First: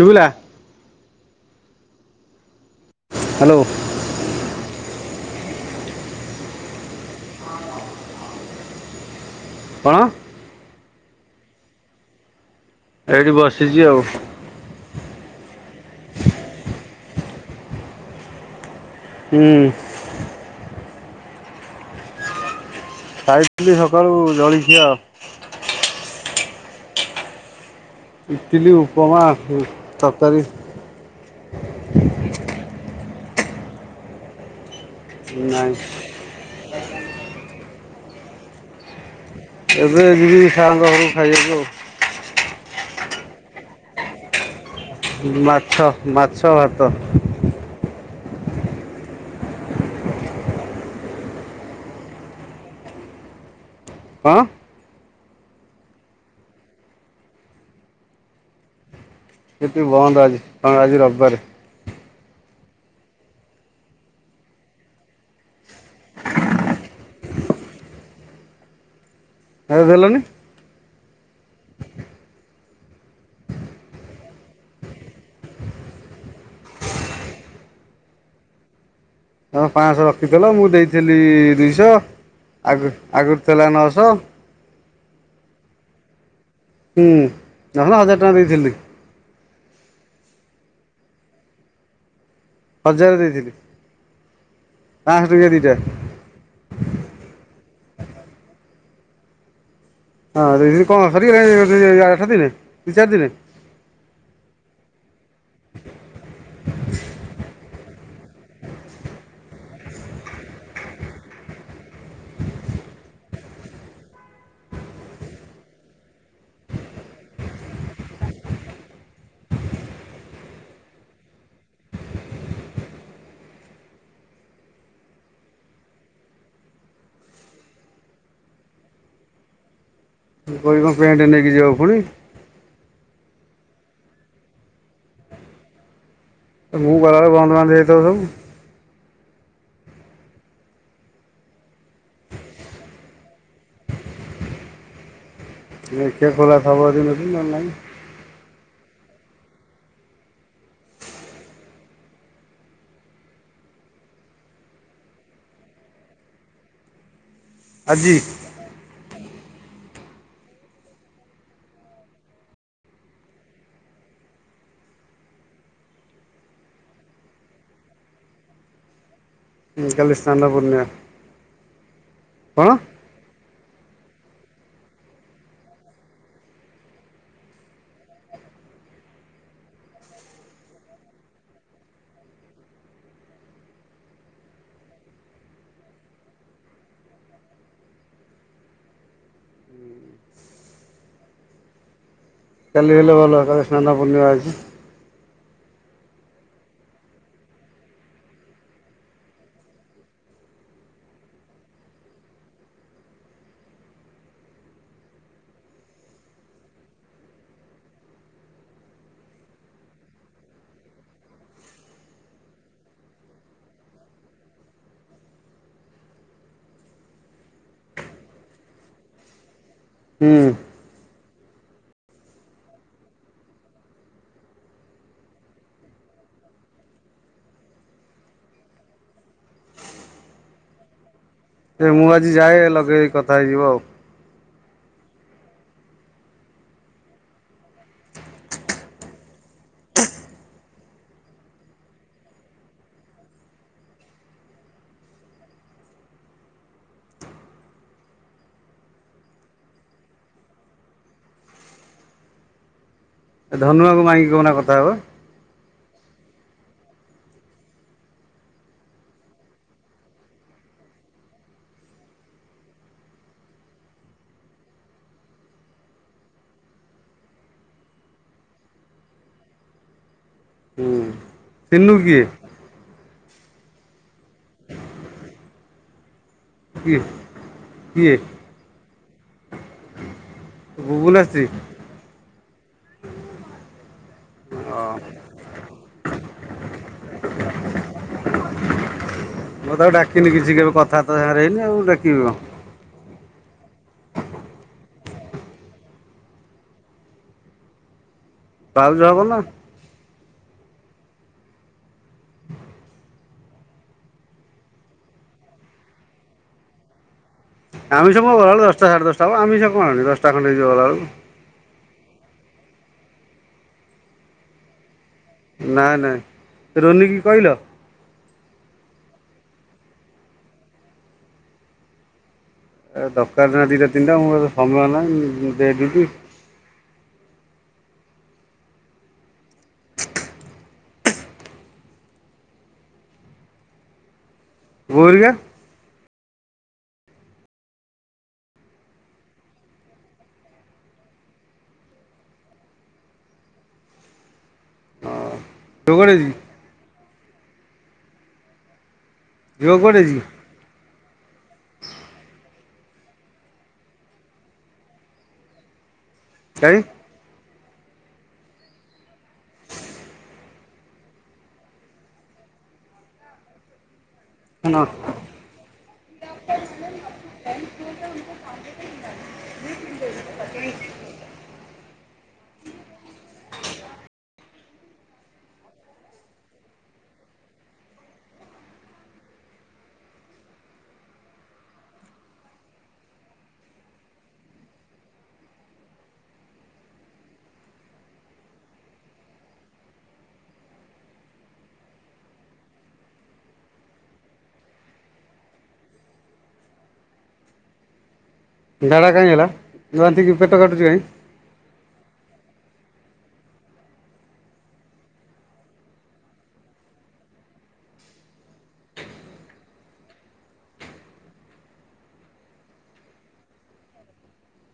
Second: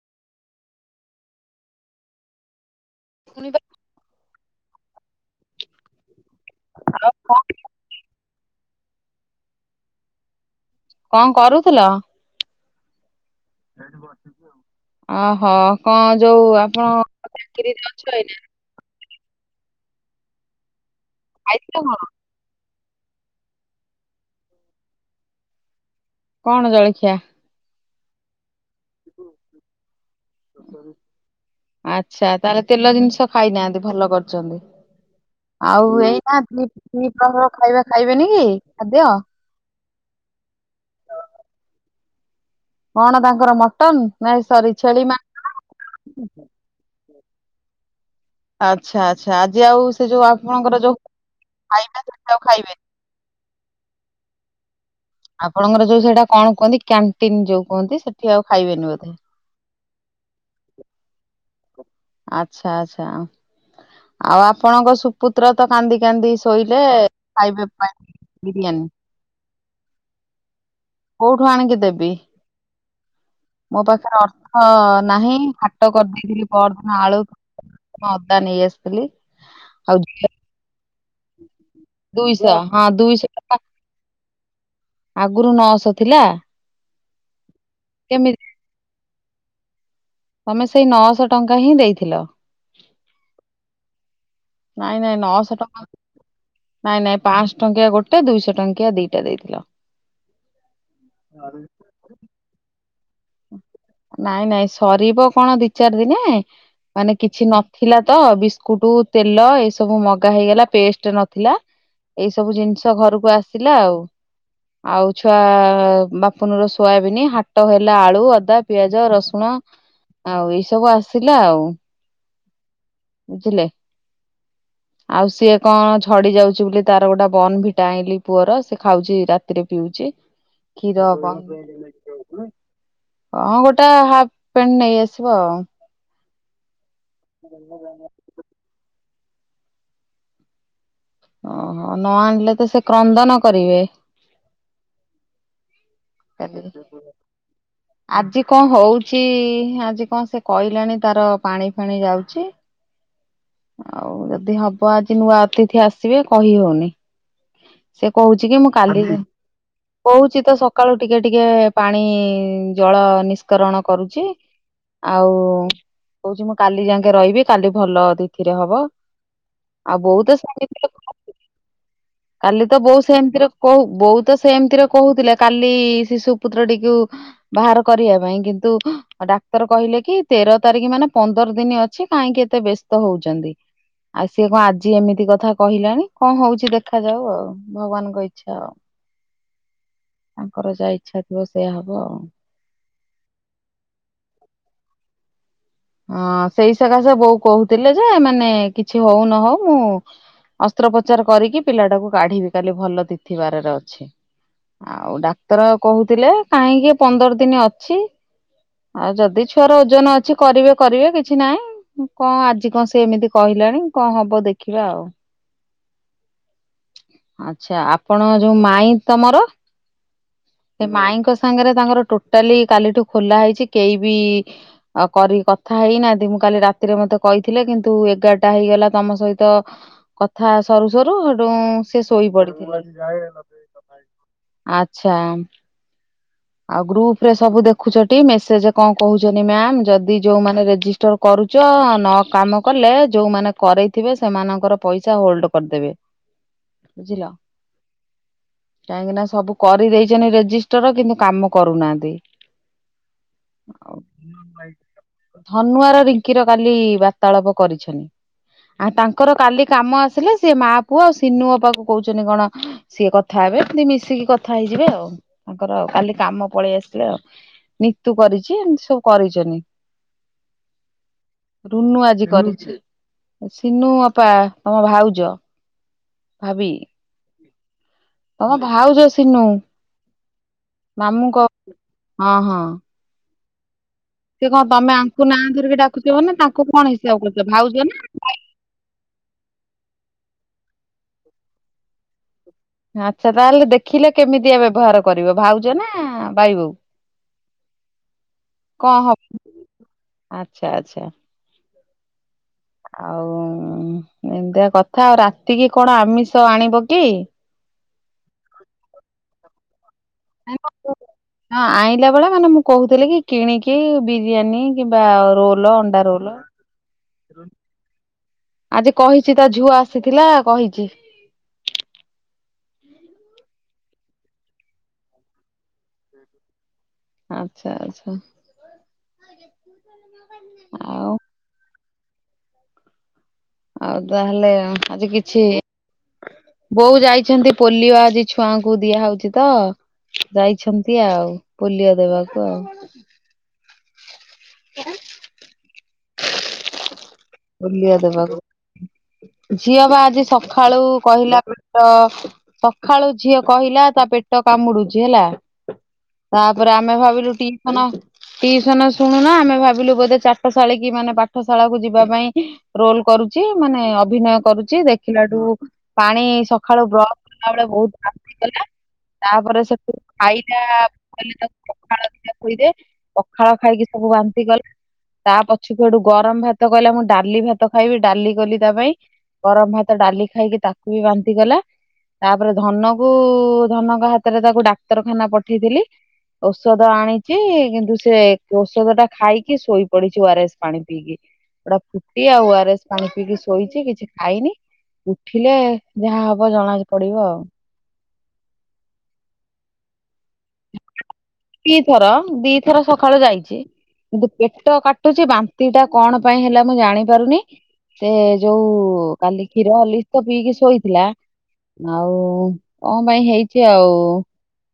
ଶୁଭିଲା? କୁଣି ହ୍ୟାଲୋ ପାଇଁ ହଲ କ କଣ? କଣ କରୁଥିଲ? ଏଇଠି ବସିଛି ଆଉ, ଓହୋ କଣ ଯୋଉ ଆପଣ ଚାକିରିରେ ଅଛ ଏଇନା ହୁଁ। ଆଇପ କ [unintelligible] ଖାଇଥିଲି ସକାଳୁ ଜଳଖିଆ ଆଉ, କଣ ଜଳଖିଆ? ଇଟିଲି, ଉପମା, ତରକାରି। ଆଛା ତାହେଲେ ତେଲ ଜିନିଷ ଖାଇନାହାନ୍ତି ଭଲ କରିଛନ୍ତି। ନାଇଁ ଆଉ ଏଇ ନା ଦିଇ ପ୍ରହର ଖଇବା ଖାଇବେନି କି ଖାଦ୍ୟ? ଏବେ ଯିବି ସାରଙ୍କ ଘରକୁ ଖାଇବାକୁ ଆଉ, କଣ ତାଙ୍କର ମଟନ ନାଇ ସରି ଛେଳି ମା ମାଛ ମାଛ ଭାତ। ଆଚ୍ଛା ଆଚ୍ଛା। ଆଜି ଆଉ ସେ ଯୋଉ ଆପଣଙ୍କର ଯୋଉ ଖାଇବା ସେଠି ଆଉ ଖାଇବେନି? କଣ? ଆପଣଙ୍କର ଯୋଉ ସେଇଟା କଣ କୁହନ୍ତି କ୍ୟାଣ୍ଟିନ ଯୋଉ କୁହନ୍ତି ସେଠି ଆଉ ଖାଇବେନି ବୋଧେ? ସେଇଠି ବନ୍ଦ ଆଜି କାରଣ ଆଜି ରବିବାର। ଆଚ୍ଛା ଆଚ୍ଛା। ଆଉ ଆପଣଙ୍କ ଶୁ ପୁତ୍ର ତ କାନ୍ଦି କାନ୍ଦି ଶୋଇଲେ ଖାଇବା ପାଇଁ ବିରିୟାନୀ ଖାଇବାକୁ ଦେଲାଣି, କୋଉଠୁ ଆଣିକି ଦେବି? ମୋ ପାଖରେ ଅର୍ଥ ନାହିଁ। ହାଟ କରିଦେଇଥିଲି ପଦିନ ଆଳୁ ମୁଁ ଅଦା ନେଇ ଆସିଥିଲି। ହ ଆଉ ପାଞ୍ଚଶହ ଝିଅ ରଖିଥିଲ ମୁଁ ଦେଇଥିଲି ଦୁଇଶହ ଦୁଇଶହ ହଁ ଆଗ ଦୁଇଶହ ଆଗରୁ ଟଙ୍କା ଥିଲା ନଅଶହ। ଆଗରୁ ନଅଶହ ଥିଲା। ହୁଁ ନହେଲେ ହଜାର ଟଙ୍କା କେମିତି ଦେଇଥିଲି। ତମେ ସେଇ ନଅଶହ ଟଙ୍କା ହିଁ ଦେଇଥିଲ। ହଜାର ଦେଇଥିଲି। ନାଇଁ ନାଇଁ ପାଞ୍ଚଶହ ଟଙ୍କିଆ ନଅଶହ ଦିଟା ଟଙ୍କା। ନାଇଁ ନାଇଁ ପାଞ୍ଚଶହ ଟଙ୍କିଆ ଗୋଟେ ଦୁଇଶହ ଟଙ୍କିଆ ଦିଟା ଦେଇଥିଲ। ହଁ ଦେଇଥିଲି କଣ ସରିଗଲା ସାଥିରେ ଦି ଚାର ଦିନରେ। ନାଇଁ ନାଇଁ ସରିବ କଣ ଦି ଚାର ଦିନେ। ମାନେ କିଛି ନଥିଲା ତ ବିସ୍କୁଟ ତେଲ ଏ ସବୁ ମଗା ହେଇଗଲା ପେଷ୍ଟ ନଥିଲା। ଏଇ ସବୁ ଜିନିଷ ଘରକୁ ଆସିଲା ଆଉ ଆଉ ଛୁଆ ବାପୁନର ସୋୟାବିନ ହାଟ ହେ ହେଲା ଆଳୁ ଅଦା ପିଆଜ ରସୁଣ ଆଉ ଏଇ ସବୁ ଆସିଲା ଆଉ ବୁଝିଲେ? ହ ଆଉ ସିଏ କଣ ଝଡି ଯାଉଛି ବୋଲି ତାର ଗୋଟେ ବନଭିଟା ଆଇଁଲିି ପୁଅର ସେ ଖାଉଛି ରାତିରେ ପିଉଛି। ମୁଁ କହିବି କଣ କ୍ଷୀର ପ୍ୟାଣ୍ଟ ହବ। ନେଇକି ଯିବାକୁ ପୁଣି ହଁ ଗୋଟା ହାଫ ପେଣ୍ଟ ନେଇ ଆସିବ ଆଉ ମୁଁ ଗଲାବେଳେ ବନ୍ଦ ବାନ୍ଦ ହେଇଯାଇଥିବ ସବୁ। ଓହୋ ନ ଆଣିଲେ ତ ସେ କ୍ରନ୍ଦନ କରିବେ? ହୁଁ। [inaudible] ଆଜି କଣ ହଉଛି ଆଜି କଣ ସେ କହିଲାଣି ତାର ପାଣି ଫାଣି ଯାଉଛି। ହ ଆଉ ଯଦି ହବ ଆଜି ନୂଆ ଅତିଥି ଆସିବେ କହି ହଉନି? ସେ ଆଜି କହୁଛି କି ମୁଁ କାଲି କହୁଛି ତ ସକା ସକାଳୁ ଟିକେ ଟିକେ ପାଣି ଜଳ ନିଷ୍କରଣ କରୁଛି। ଆଉ କହୁଛି ମୁଁ କାଲି ଯାକେ ରହିବି କାଲି ଭଲ ତିଥିରେ ହବ। ଆଉ କାଲି ବୋଉ ତ ସ୍ନାନ [inaudible] ପୂର୍ଣ୍ଣିମା। କାଲି କଣ ତ ବୋଉ ସେମତିରେ କହୁ ବୋଉ ତ ସେମତିରେ କହୁଥିଲେ। କାଲି ଶିଶୁ ପୁତ୍ରଟିକୁ କା ବାହାର କରିବା ପାଇଁ କିନ୍ତୁ ଡାକ୍ତର କହିଲେ କି ତେର ତାରିଖ ମାନେ ପନ୍ଦର ଦିନ ଅଛି। କାହିଁକି ଏତେ ବ୍ୟସ୍ତ ହଉଛନ୍ତି? ଆଉ ସିଏ କଣ ଆଜି ଏମିତି କଥା କହିଲାଣି କଣ ହଉଛି ଦେଖାଯାଉ ଆଉ ଭଗବାନଙ୍କ ଇଚ୍ଛା ଆଉ। ତାଙ୍କର ଯାହା ଇଚ୍ଛା ଥିବ ସେଇଆ ହବ ଆଉ କାଲି ହେଲେ ଭଲ ହନ୍ତା ସ୍ନାନ ପୂର୍ଣିମା ଅଛି। ହଁ ସେଇ ସକାଶେ ବୋଉ କହୁଥିଲେ ଯେ ମାନେ କିଛି ହଉ ନ ହଉ ମୁଁ ଅସ୍ତ୍ରୋପଚାର କରିକି ପିଲାଟାକୁ କାଢିବି କାଲି ଭଲ ତିଥିବାରରେ ଅଛି। ଆଉ ଡାକ୍ତର କହୁଥିଲେ କାହିଁକି ପନ୍ଦର ଦିନ ଅଛି। ଆଉ ଯଦି ଛୁଆର ଓଜନ ଅଛି। କରିବେ କରିବେ କିଛି ନାହିଁ କଣ ଆଜି କଣ ସେ ଏମିତି କହିଲାଣି କଣ ହବ ଦେଖିବା ଆଉ ଆଚ୍ଛା ଆପଣ ଯୋଉ ମାଇଁ ତମର ହୁଁ। ସେ ମାଇଙ୍କ ସାଙ୍ଗରେ ତାଙ୍କର ଟୋଟାଲି କାଲିଠୁ ଖୋଲା ହେଇଛି କେହି ବି ଆ କରିି କଥା ହେଇନାହାନ୍ତି ମୁଁ କାଲି ରାତିରେ ମତେ କହିଥିଲେ କିନ୍ତୁ ଏଗାରଟା ହେଇଗଲା ତମ ସହିତ କଥା ସରୁସରୁ ସେଠୁ ଏ ସେ ମୁଁ ଆଜି ଶୋଇ ଯାଏ ପଡିଥିବ। ଲଗେଇ କଥା ହେଇଯିବ ଆଉ। ଆଚ୍ଛା। ଆଉ ଗ୍ରୁପ ରେ ସବୁ ଦେଖୁଛ ଟି ମେସେଜ କଣ କହୁଛନ୍ତି ମ୍ୟାାମ ଯଦି ଯୋଉମାନେ ରେଜିଷ୍ଟର କରୁଛ ନ କାମ କଲେ ଯୋଉମାନେ କରେଇଥିବେ ସେମାନଙ୍କର ପଇସା ହୋଲ୍ଡ କରିଦେବେ। [inaudible] ବୁଝିଲ କାହିଁକି ନା ସବୁ କରିଦେଇଛନ୍ତି ରେଜିଷ୍ଟର କିନ୍ତୁ କାମ କରୁନାହାନ୍ତି। ଏ ଧନୁଆଙ୍କୁ ମାଗିକି କନା କଥା ହେବ। ଧନୁଆର ରିଙ୍କିର କାଲି ବାର୍ତ୍ତାଳାପ କରିଛନି। ଆଉ ତାଙ୍କର କାଲି କାମ ଆସିଲେ ସେ ମା ପୁଅ ଆଉ ସିନୁ ଅପା କୁ କହୁଛନ୍ତି କଣ ସିଏ କଥା ହେବେ ଏମିତି ମିଶିକି କଥା ହେଇଯିବେ ଆଉ ତାଙ୍କର ଆଉ କାଲି କାମ ପଳେଇ ଆସିଥିଲେ ଆଉ ନିତୁ କରିଛି ଏମତି ସବୁ କରିଛନି। ସିନୁ ରୁନୁ କିଏ ଆଜି କରିଛି ସିନୁ ଅପା ତମ ଭାଉଜ। ଭାବି। [unintelligible] ତମ ଭାଉଜ ସିନୁ ଗୁଗୁନା ମାମୁଁ ସ୍ତ୍ରୀ କ ହଁ ହଁ। ସେ କଣ ତମେ ହଁ। ଆଙ୍କୁ ନାଁ ଧରିକି ଡାକୁଛିବ ନା ତାଙ୍କୁ କଣ ହିସାବ କରୁଛ ଭାଉଜ ନା। ମୁଁ ତେ ଆଉ ଡାକିନି କିଛି କେବେ କଥାବାର୍ତ୍ତାରେ ହେଇନି ଆଉ ଡାକିବ କଣ। ଆଚ୍ଛା ତାହେଲେ ଦେଖିଲେ କେମିତିଆ ବ୍ୟବହାର କରିବ ଭାଉଜ ନା ଭାଇ ବୋଉ? [inaudible] କଣ ହବ ନା। ଆଚ୍ଛା ଆଚ୍ଛା। ଆଉ ଏତିଆ କଥା ଆଉ ରାତିକି କଣ ଆମିଷ ଆଣିବ କି? ଆମେ ସବ ଗଲାବେୁ ଦଶଟା ସାଢେଶଟା ହ ଆମିବ କଣଣି ଦଶଟା ଖଣ୍ଡେଇ ଯ ଗଲା ବଳୁ ହଁ ଆଣିଲା ବେଳେ ମାନେ ମୁଁ କହୁଥିଲି କି କିଣିକି ବିରିୟାନୀ କିମ୍ବା ରୋଲ ନାଇଁ ଅଣ୍ଡା ନାଇଁ ରୋଲ ରୋନି କି କହିଲ? ଆଜି କହିଛି ତା ଝୁଅ ଆସିଥିଲା କହିଛି। ଏ ଦରକାର ନା ଦିଇଟା ତିନିଟା ମୁଁ ସମୟ ନାହିଁ ମୁଁ ଦେଇଦିବି। ଆଚ୍ଛା ଆଚ୍ଛା। ଆଉ। ଆଉ ତାହେଲେ ବୋଉ ଆଜି ହେରିକା କିଛି ବୋଉ ଯାଇଛନ୍ତି ପୋଲିଓ ଆଜି ଛୁଆଙ୍କୁ ଦିଆହଉଛି ତ। ଯାଇଛନ୍ତି ଆଉ ପୋଲିଓ ଦେବାକୁ ଆଉ। [unintelligible] [unintelligible] ବଲିଆ ଦେବାକୁ ଝିଅ ବା କୁଆଡ଼େ ଯାଇଛି ଆଜି ସ ଖାଳୁ କହିଲା ତ ସକାଳୁ ଝିଅ କହିଲା ତା ପେଟ କାମୁଡୁଛି ହେଲା। ତାପରେ କାଇଁ ଆମେ ଭାବିଲୁ ଟି ଖନ ଟିୁସନ ଶୁଣୁ ନା ଆମେ ଭାବିଲୁ ବୋଧେ ଚାଟଶାଳୀ କି ମାନେ ପାଠଶାଳା କକୁ ଯିବୁ। ଯିବା ପାଇଁ ରୋଲ କରୁଛି ମାନେ ଅଭିନୟ କରୁଛି ଦେଖିଲାଠୁ ପାଣି ସକାଳୁ ବ କଲା ବ ବହୁ ହେଇଗଲା। ତାପରେ ସେଠୁ ଖାଇଲା କଲେ ତାକୁ ପଖାଳ ପା ଖୋଇଦେ। ପଖାଳ ଖାଇକି ସବୁ ବାନ୍ତି ଗଲା ତା ପଛକୁ ଏଠୁ ଗରମ ଭାତ ତ କହିଲା ମୁଁ ଡାଲି ଭାତ ଖାଇବି ଡାଲି କଲି ତା ପାଇଁ। ଗରମ ଭାତ ଡାଲି ଖାଇକି ତାକୁ ବି ବାନ୍ତିଗଲା। ତାପରେ ଧନକୁ ଧନଙ୍କ ହାତରେ ତାକୁ ଡାକ୍ତରଖାନା ପଠେଇଥିଲି। ଔଷଧ ଆଣିଛି କିନ୍ତୁ ସେ ଔଷଧ ଟା ଖାଇକି ଶୋଇ ପଡିଛି ଓ ଆର ଏସ୍ ପାଣି ପିଇକି। ଗୋଟେ ଫୁଟି ଆଉ ଓ ଅର୍ ଏସ୍ ପାଣି ପିଇକି ଶୋଇଛି କିଛି ଖାଇନି। ଉଠିଲେ ଯାହା ହବ ଜଣା ପଡ଼ିବ ଆଉ। ଝାଡ଼ା କାହିଁ ହେଲା ବାନ୍ତିକି ପେଟ କାଟୁଛି କାହିଁ? ଦିଥର ଦିଥର ସକାଳୁ ଯାଇଛି। କିନ୍ତୁ ପେଟ କାଟୁଛି ବାନ୍ତି ଟା କଣ ପାଇଁ ହେଲା ମୁଁ ଜାଣି ପାରୁନି? ସେ ଯୋଉ କାଲି କ୍ଷୀର ହଲିକ୍ସ ତ ପିଇକି ଶୋଇଥିଲା। ଆଉ କଣ ପାଇଁ ହେଇଚି ଆଉ।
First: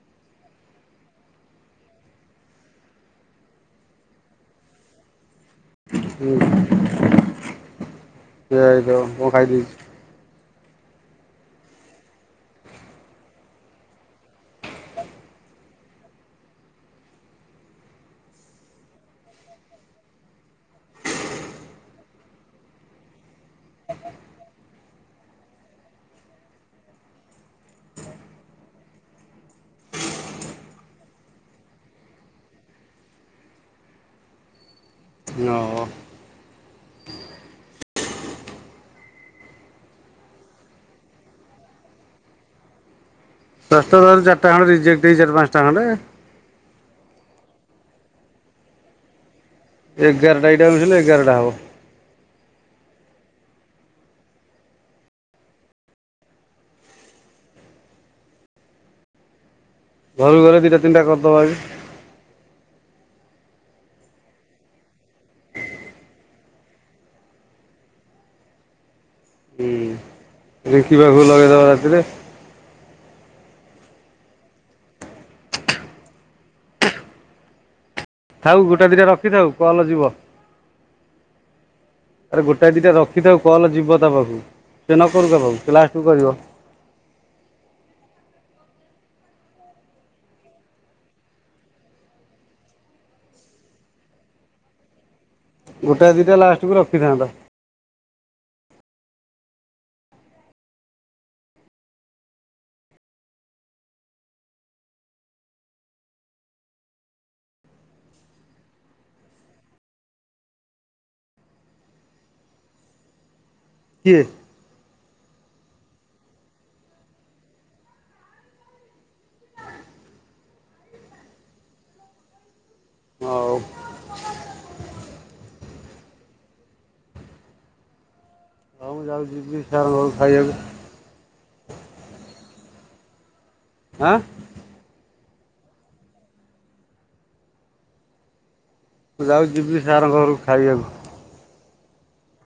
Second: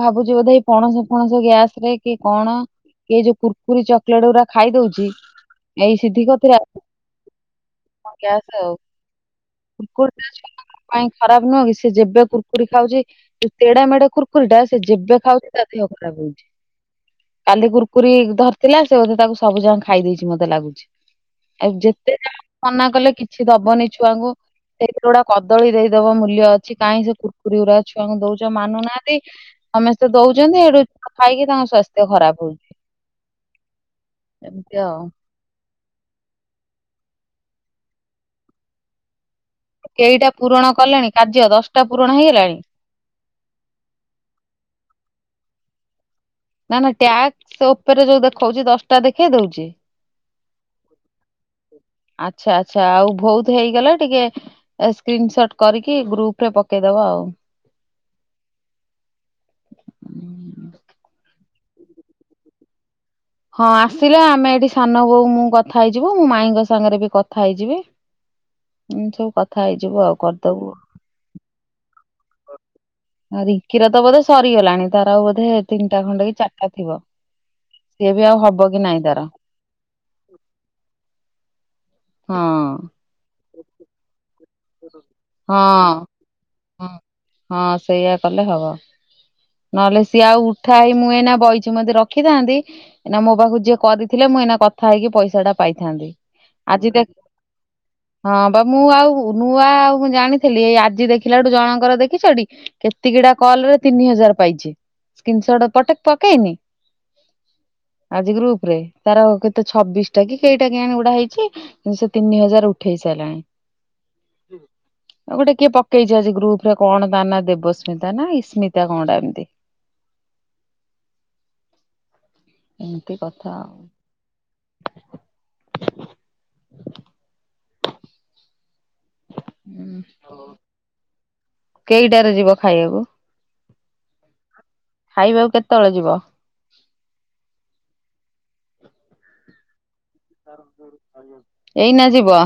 ଭାବୁ ଚି ବୋଧେ ଏଇ ପଣସ ଫଣସ ଗ୍ୟାସ୍ ରେ କି କଣ। ଏ ଯୋଉ କୁୁରକୁରି ଚକୋଲେଟ୍ ଗୁଡ଼ା ଖାଇଦଉଛି ଏଇ ସିଧି କତର। ସିଏ ଯୋଉ ମୁଁ ଖାଇ ଦେଇଛି। କୁରକୁରି ପାଇଁ ଖରାପ ନୁହଁ କି ସିଏ ଯେବେ କୁରୁକୁରି ଖାଉଛି। ତେଢେ ମେଡ଼େ କୁରକୁରି ଟା ସିଏ ଯେବେ ଖାଉଛି ତା ଦେହ ଖରାପ ହଉଛି। କାଲି କୁୁରକୁରି ଧରିଥିଲା ସେ ବୋଧେ ତାକୁ ସବୁ ଯାଙ୍କ ଖାଇ ଦେଇଛି ମୋତେ ଲାଗୁଛି। ଆଉ ଯେତେ ଯାହା ମନା କଲେ କିଛି ଦବନି ଛୁଆଙ୍କୁ। ସେଇଥିରେ ଗୋଟା କଦଳୀ ଦେଇଦବ ମୂଲ୍ୟ ଅଛି କାଇଁ ସେ କୁରୁକୁରି ଗୁରା ଛୁଆଙ୍କୁ ଦଉଚ ମାନୁନାହାନ୍ତି। ସେ ଦଉଚନ୍ତି ହେଠୁ ଖାଇକି ତାଙ୍କ ସ୍ୱାସ୍ଥ୍ୟ ଖରାପ ହଉଛି। ଏମିତି ଆଉ। ନଅ କେଇଟା ପୂରଣ କଲେଣି କାର୍ଯ୍ୟ ଦଶଟା ପୂରଣ ହେଇଗଲାଣି? ଦଶଟା [inaudible] ଚାଟା ଖଣ୍ଡେ ରିଜେକ୍ଟ ହେଇ ଚାରି ପାନ୍ସଟା ଖଣ୍ଡେ। ନା ନା ଟ୍ୟାକ୍ସ ଉପରେ ଯୋଉ ଦେଖଉଚି ଦଶଟା ଦେଖେଇ ଦଉଚି? ଏଗାରଟା ଏଇଟା ମିଶିଲେ ଏଗାରଟା ହବ। ଆଚ୍ଛା, ଆଚ୍ଛା ଆଉ ଭୋଉତୁ ହେଇଗଲେ ଟିକେ ଏ ସ୍କ୍ରିନସଟ୍ କରିକି ଗ୍ରୁପ୍ ରେ ପକେଇଦବ। ଘରୁକୁ ଗଲେ ଦିଟା ତିନିଟା କରିଦବା ଆଜି। ହଁ ଆସିଲେ ଆମେ ଏଠି ସାନ ବୋଉ ମୁଁ କଥା ହେଇଯିବୁ। ମୁଁ ମାଇଁଙ୍କ ସାଙ୍ଗରେ ବି କଥା ହେଇଯିବି। ଏମତି ସବୁ କଥା ହେଇଯିବୁ ଆଉ କରିଦବୁ। ଶିବାକୁ ଲଗେଇଦେବା ରାତିରେ। ଅ, ରିଙ୍କିର ତ ବୋଧେ ସରିଗଲାଣି ତାର ଆଉ ବୋଧେ ତିନିଟା ଖଣ୍ଡେ କି ଚାଟା ଥିବ। ସିଏ ବି ଆଉ ହବ ଥାଉ କି ଗୋଟେ ନାଇଁ ଦିଟା ତାର ରଖିଥାଉ କଲ୍ ଯିବ। ହଁ ଆରେ ଗୋଟାଏ ଦିଟା ରଖିଥାଉ କଲ୍ ଯିବ ତା ପାଖକୁ। ସେ ନ କରୁ କା ପାଖକୁ ସେ ହଁ, ଲାଷ୍ଟକୁ କରିବ ହଁ, ହଁ ସେଇଆ କଲେ ହବ। ନହେଲେ ସିଏ ଆଉ ଉଠା ହେଇ ମୁଁ ଏଇନା ବଇଛି ମୁଁ ଯଦି ରଖିଥାଆନ୍ତି। ଏଇନା ମୋ ପାଖକୁ ଯିଏ କରିଥିଲେ ମୁଁ ଏଇନା କଥା ହେଇକି ପଇସା ଟା ଗୋଟାଏ ପାଇଥାନ୍ତି। ଦିଟା ଲାଷ୍ଟକୁ ଆଜି ଦେ ରଖିଥାନ୍ତା ହଁ ବା ମୁଁ ଆଉ ନୂଆ ଆଉ କଣ ଜାଣିଥିଲି ଏଇ ଆଜି ଦେଖି ଥିଲାଠୁ ଜଣଙ୍କର ଦେଖିଛ ଟି କେତିକିଟା କଲ୍ ରେ ତିନି ହଜାର ପାଇଛି। ସ୍କିନ୍ ସଟ୍ ପଟେ ପକେଇନି। ଆଜି ଗ୍ରୁପ୍ ରେ ତାର କେତେ ଛବିଶ ଟା କି କେଇଟା କେଆଣି ଗୁଟା ହେଇଛି। କିନ୍ତୁ ସେ ତିନି ହଜାର ଉଠେଇ ସାଇଲାଣି। କିଏ? ଆଉ ଗୋଟେ କିଏ ପକେଇଛି ଆଜି ଗ୍ରୁପ୍ ରେ କଣ ତା ନାଁ ଦେବସ୍ମିତା ନା ଇସ୍ମିତା କଣଟା ଏମତି? ଏମିତି ହଉ କଥା। ହଉ ମୁ ଯାଉଚି ଯିବି ସାର୍ ଙ୍କ ଘରକୁ ଖାଇଆକୁ। କେଇଟାରେ ଯିବ ଖାଇବାକୁ? ଆଁ? ଖାଇବାକୁ କେତେବେଳେ ଯିବ? ମୁଁ ଯାଉଚି ଯିବି ସାର୍ ଙ୍କ ଘରକୁ ଖାଇବାକୁ। ଏଇନା ଯିବ?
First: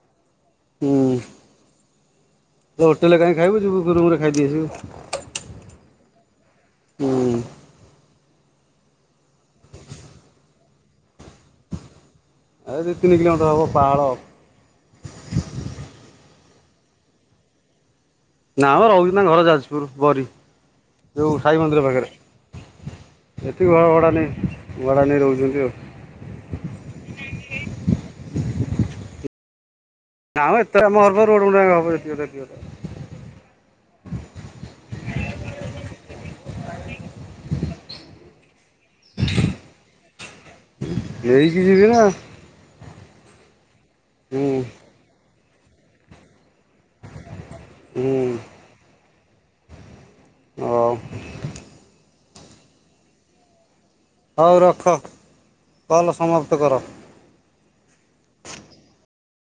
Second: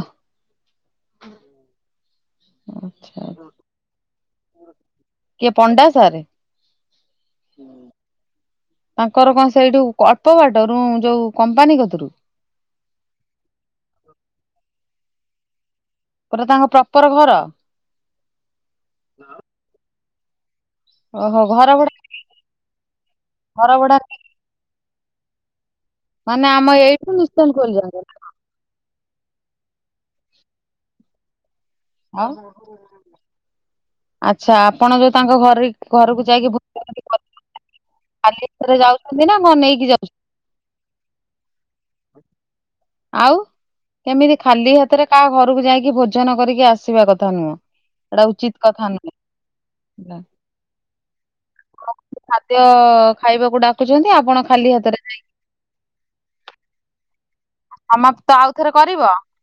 ହୁଁ। ସେ ହୋଟେଲ୍ ରେ ଆଚ୍ଛା କାହିଁ ଖାଇବୁ ଯିବୁ ରୁମ୍ ରେ ଖାଇଦେଇ ଆସିବୁ। କିଏ ପଣ୍ଡା ସାରେ? ହୁଁ ତାଙ୍କର କଣ ସେଇଠୁ ଅଳ୍ପ ବାଟ ରୁୁ ଯୋଉ କମ୍ପାନୀ କତିରୁ? ଏ ଦି ତିନି କିଲୋମିଟର ହବ ପାହାଳ। ପୁରା ତାଙ୍କ ପ୍ରପର୍ ଘର? ନା ମୋ ରହୁଚନ୍ତି ତାଙ୍କ ଘର ଯାଜପୁର ବରୀ। ଯୋଉ ଓହୋ ସାଇ ଘର ମନ୍ଦିର ଭଡା ପାଖରେ। ଏଠି ଘର ଭଡ଼ା ନେଇ ଭଡ଼ା ନେଇ ରହୁଛନ୍ତି ଆଉ। ମାନେ ଆମ ଏଇଠୁ। [unintelligible] ନା ମ ଏତେ ଆମ ଘର। [unintelligible] ଆଉ ଆଚ୍ଛା, ଆପଣ ତ ତାଙ୍କ ଘରି ଘରକୁ ଯାଇକି। [unintelligible] ଖାଲି ହାତରେ ଯାଉଛନ୍ତି ନା କଣ ନେଇକି ଯାଉଛନ୍ତି? ନେଇକି ଯିବି ନା। ଆଉ, କେମିତି ହୁଁ ଖାଲି ହାତରେ କାହା ଘରକୁ ଯାଇକି ଭୋଜନ କରିକି ଆସିବା କଥା ନୁହଁ। ହୁଁ ଏଟା ଉଚିତ୍ କଥା ନୁହେଁ। ହେଲା। ଆଉ [unintelligible] ଖାଦ୍ୟ ଖାଇବାକୁ ଡା। [unintelligible] ହଉ ରଖ। କଲ୍ ସମାପ୍ତ କର। ସମାପ୍ତ ଆଉଥରେ କରିବ।